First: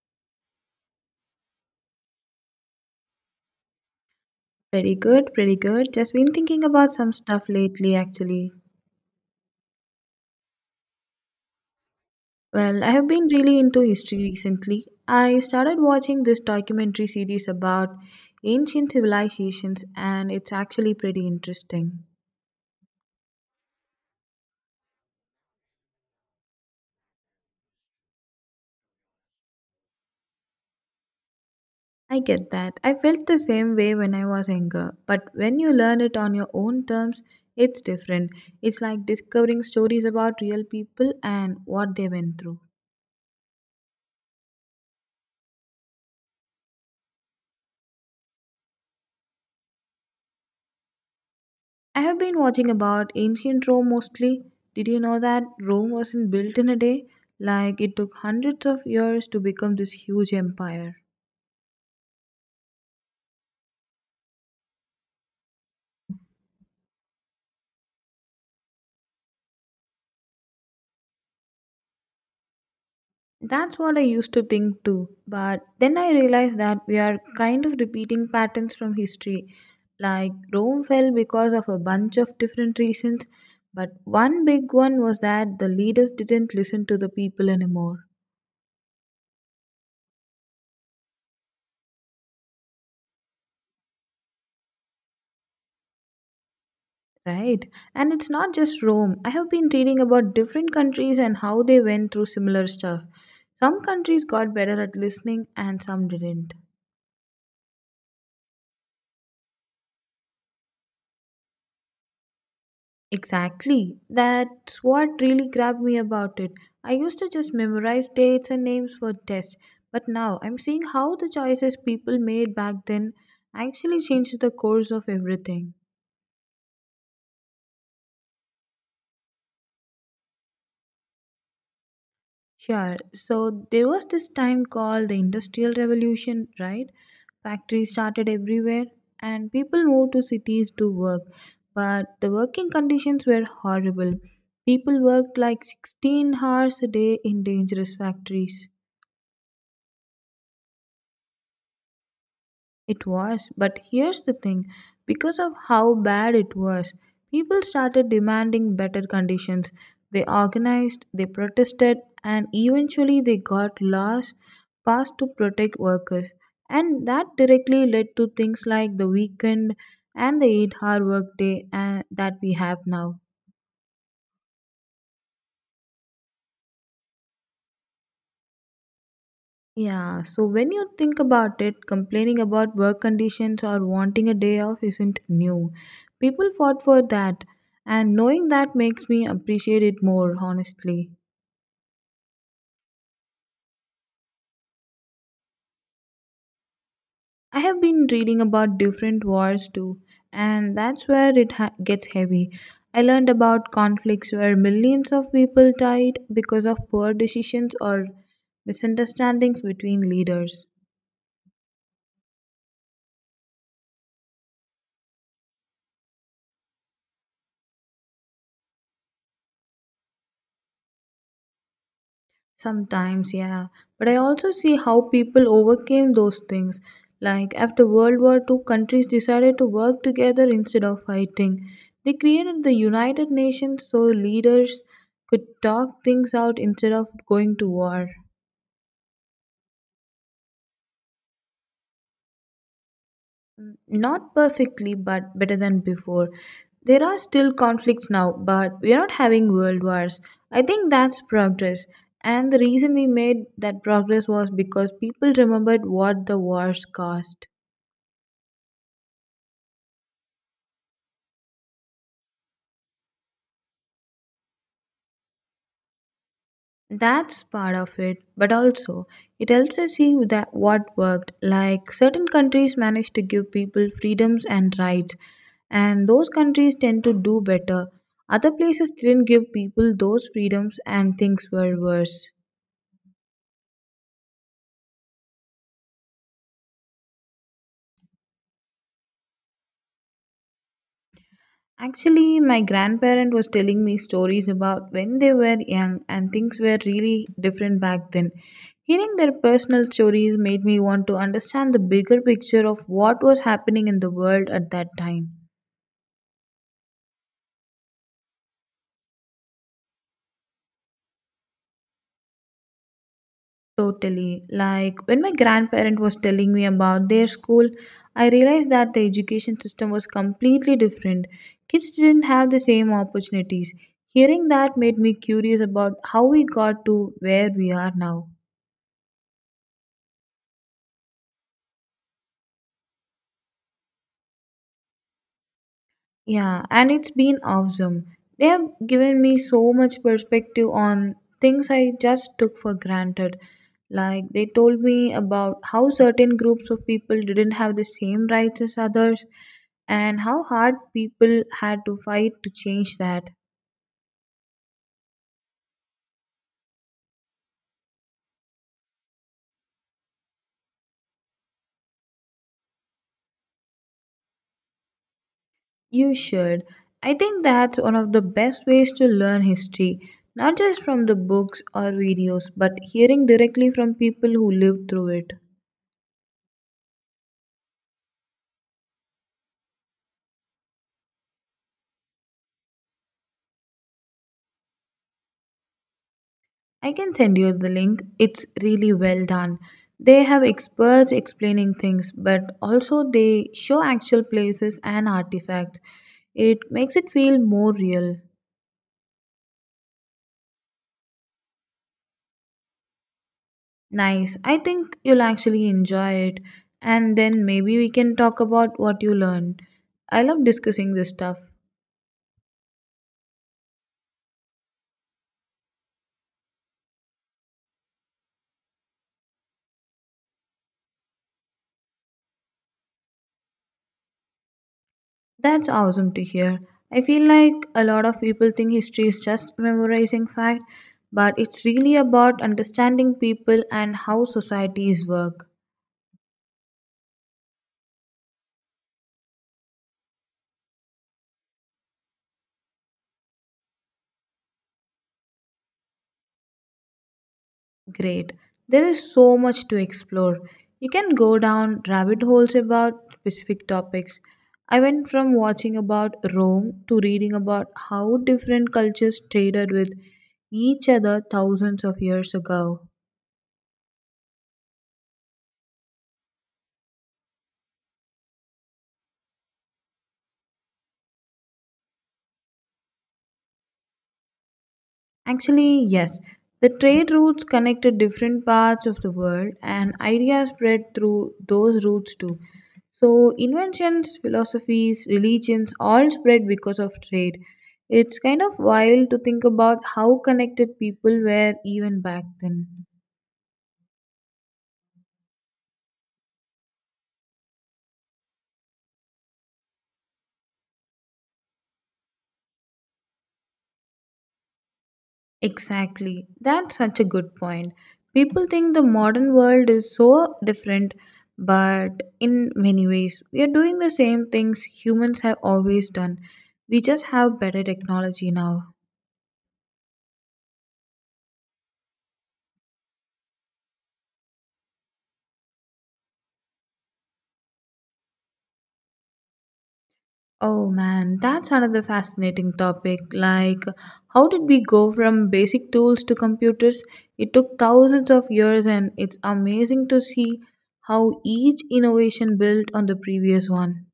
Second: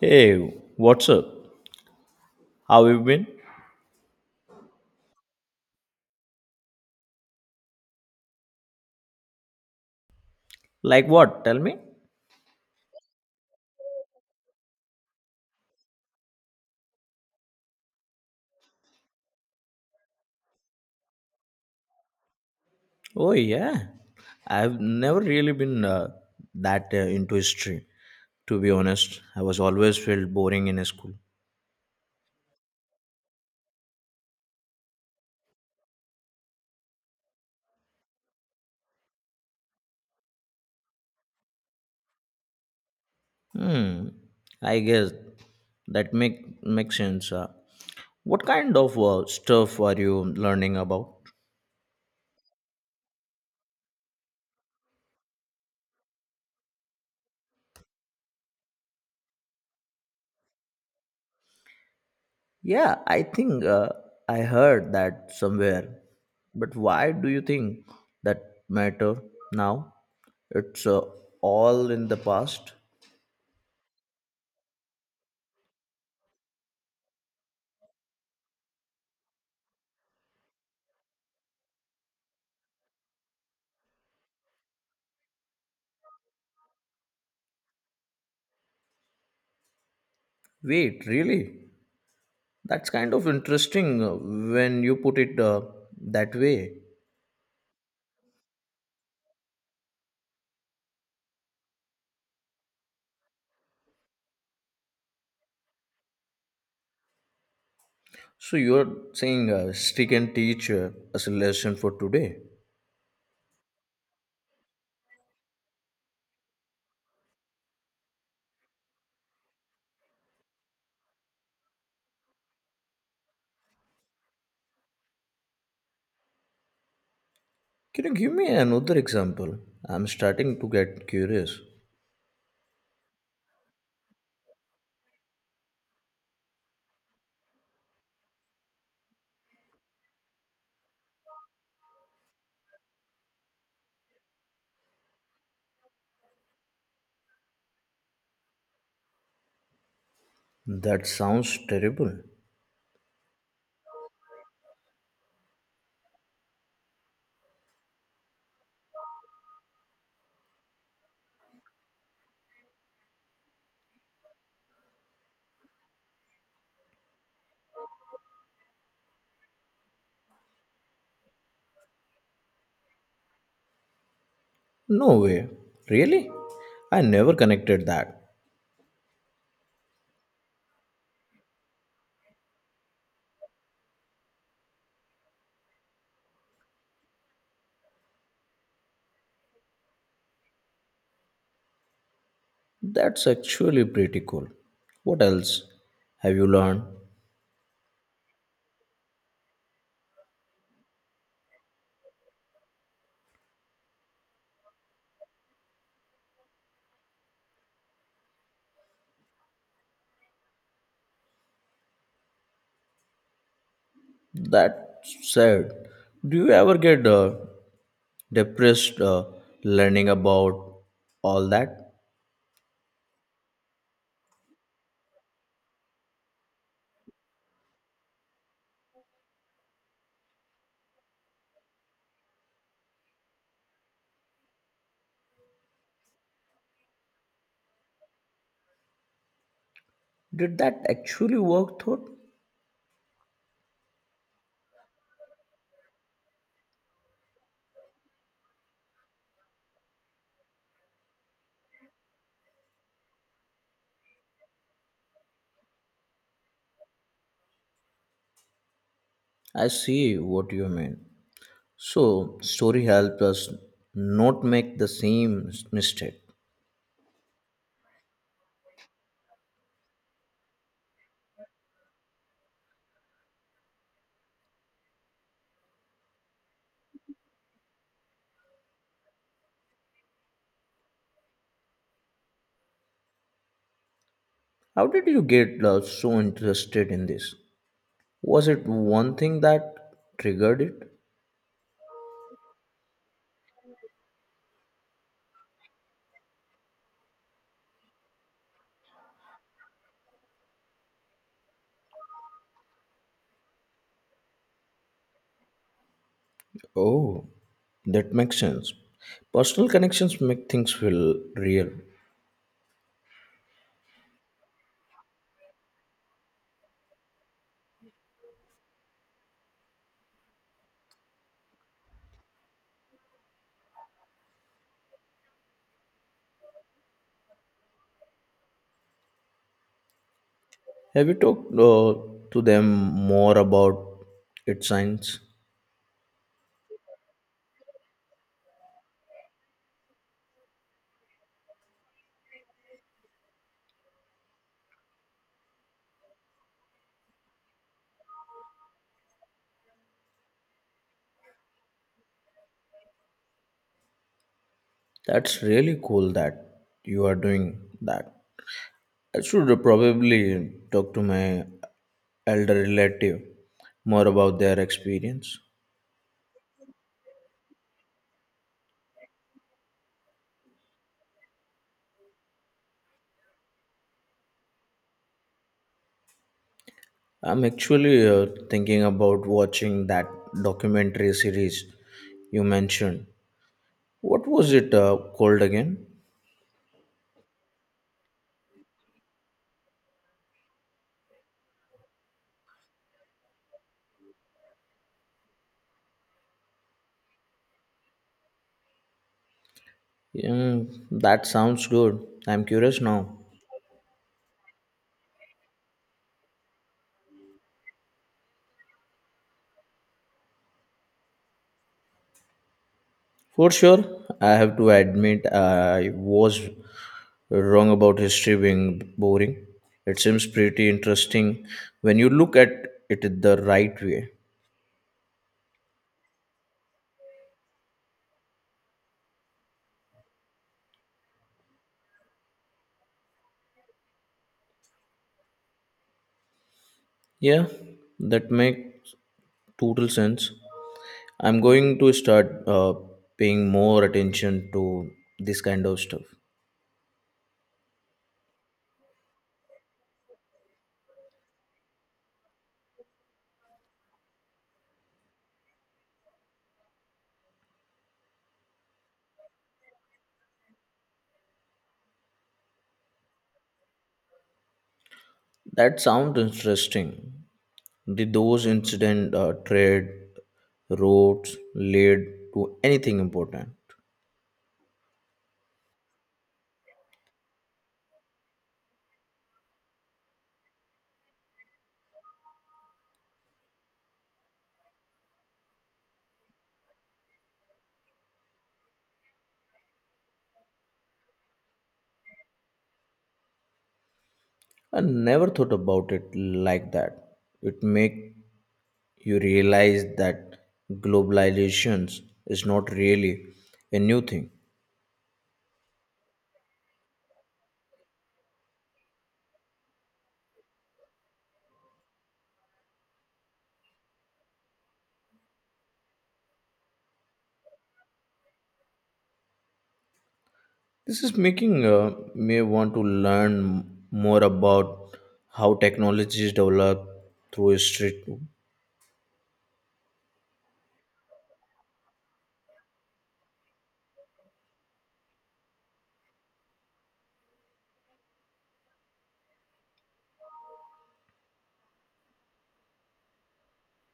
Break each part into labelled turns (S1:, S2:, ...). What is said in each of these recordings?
S1: Hey, what's up? How you been?
S2: Pretty good, pretty good. Just been thinking about some stuff lately, actually.
S1: Like what? Tell me.
S2: Well, I have been really into history recently. I started watching this documentary series about ancient civilizations, and it's actually pretty interesting.
S1: Oh yeah, I've never really been that into history. To be honest, I was always felt boring in school.
S2: I get that. I felt the same way when I was younger, but when you learn it on your own terms, it's different. It's like discovering stories about real people and what they went through.
S1: Hmm. I guess that makes sense. What kind of stuff are you learning about?
S2: I have been watching about ancient Rome mostly. Did you know that Rome wasn't built in a day? Like it took hundreds of years to become this huge empire.
S1: Yeah, I think I heard that somewhere. But why do you think that matter now? It's all in the past.
S2: That's what I used to think too, but then I realized that we are kind of repeating patterns from history. Like Rome fell because of a bunch of different reasons, but one big one was that the leaders didn't listen to the people anymore.
S1: Wait, really? That's kind of interesting when you put it that way.
S2: Right. And it's not just Rome. I have been reading about different countries and how they went through similar stuff. Some countries got better at listening and some didn't.
S1: So you're saying she can teach us a lesson for today.
S2: Exactly. That's what really grabbed me about it. I used to just memorize dates and names for tests, but now I'm seeing how the choices people made back then actually changed the course of everything.
S1: Can you give me another example? I'm starting to get curious.
S2: Sure. So there was this time called the Industrial Revolution, right? Factories started everywhere and people moved to cities to work. But the working conditions were horrible. People worked like 16 hours a day in dangerous factories.
S1: That sounds terrible.
S2: It was, but here's the thing because of how bad it was, people started demanding better conditions. They organized, they protested, and eventually they got laws passed to protect workers. And that directly led to things like the weekend and the 8-hour workday and that we have now.
S1: No way. Really? I never connected that.
S2: Yeah, so when you think about it, complaining about work conditions or wanting a day off isn't new. People fought for that, and knowing that makes me appreciate it more, honestly.
S1: That's actually pretty cool. What else have you learned?
S2: I have been reading about different wars too, and that's where it gets heavy. I learned about conflicts where millions of people died because of poor decisions or misunderstandings between leaders.
S1: That said, do you ever get depressed learning about all that.
S2: Sometimes, yeah. But I also see how people overcame those things. Like after World War Two, countries decided to work together instead of fighting. They created the United Nations so leaders could talk things out instead of going to war.
S1: Did that actually work thought?
S2: Not perfectly, but better than before. There are still conflicts now, but we are not having world wars. I think that's progress. And the reason we made that progress was because people remembered what the wars cost.
S1: I see what you mean. So story helped us not make the same mistake.
S2: That's part of it, but also it helps us see that what worked. Like certain countries manage to give people freedoms and rights, and those countries tend to do better. Other places didn't give people those freedoms, and things were worse.
S1: How did you get so interested in this? Was it one thing that triggered it?
S2: Actually, my grandparent was telling me stories about when they were young, and things were really different back then. Hearing their personal stories made me want to understand the bigger picture of what was happening in the world at that time.
S1: Oh, that makes sense. Personal connections make things feel real.
S2: Totally. Like when my grandparent was telling me about their school, I realized that the education system was completely different. Kids didn't have the same opportunities. Hearing that made me curious about how we got to where we are now.
S1: Have you talked to them more about its science?
S2: Yeah, and it's been awesome. They have given me so much perspective on things I just took for granted. Like, they told me about how certain groups of people didn't have the same rights as others and how hard people had to fight to change that.
S1: That's really cool that you are doing that. I should probably talk to my elder relative more about their experience.
S2: You should. I think that's one of the best ways to learn history, not just from the books or videos, but hearing directly from people who lived through it.
S1: I'm actually thinking about watching that documentary series you mentioned. What was it called again?
S2: I can send you the link. It's really well done. They have experts explaining things, but also they show actual places and artifacts. It makes it feel more real.
S1: Mm, that sounds good. I'm curious now.
S2: Nice. I think you'll actually enjoy it. And then maybe we can talk about what you learned. I love discussing this stuff.
S1: For sure, I have to admit I was wrong about history being boring. It seems pretty interesting when you look at it the right way.
S2: That's awesome to hear. I feel like a lot of people think history is just memorizing fact, but it's really about understanding people and how societies work.
S1: Yeah, that makes total sense. I'm going to start paying more attention to this kind of stuff.
S2: Great. There is so much to explore. You can go down rabbit holes about specific topics. I went from watching about Rome to reading about how different cultures traded with each other thousands of years ago.
S1: That sounds interesting. Did those incident trade roads lead to anything important?
S2: Actually, yes. The trade routes connected different parts of the world and ideas spread through those routes too. So, inventions, philosophies, religions all spread because of trade. It's kind of wild to think about how connected people were even back then.
S1: I never thought about it like that. It make you realize that globalizations is not really a new thing.
S2: Exactly. That's such a good point. People think the modern world is so different, but in many ways, we are doing the same things humans have always done. We just have better technology now.
S1: This is making me want to learn more about how technologies develop through history too.
S2: Oh man, that's another fascinating topic. Like, how did we go from basic tools to computers? It took thousands of years, and it's amazing to see how each innovation built on the previous one.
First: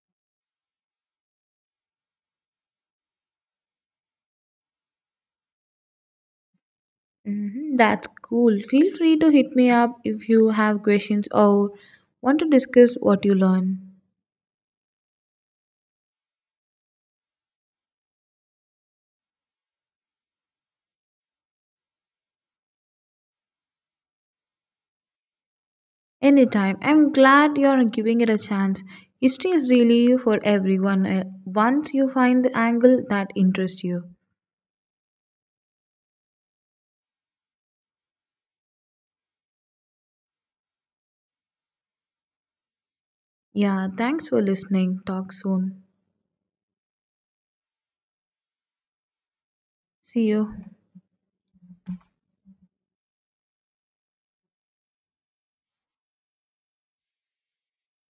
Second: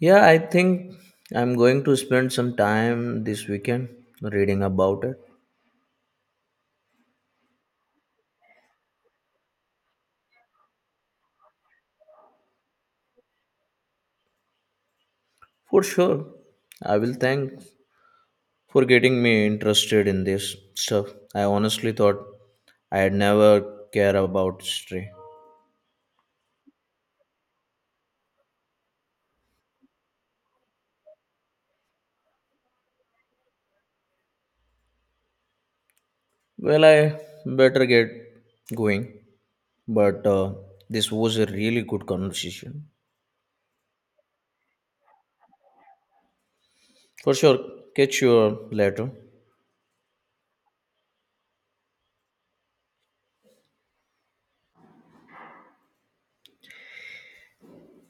S1: Yeah, I think I'm going to spend some time this weekend reading about it.
S2: Mhm. That's cool. Feel free to hit me up if you have questions or want to discuss what you learn.
S1: For sure, I will thank for getting me interested in this stuff. I honestly thought I'd never care about history.
S2: Anytime. I'm glad you're giving it a chance. History is really for everyone once you find the angle that interests you.
S1: Well, I better get going, but this was a really good conversation.
S2: Yeah, thanks for listening. Talk soon.
S1: For sure, catch you later.
S2: See you.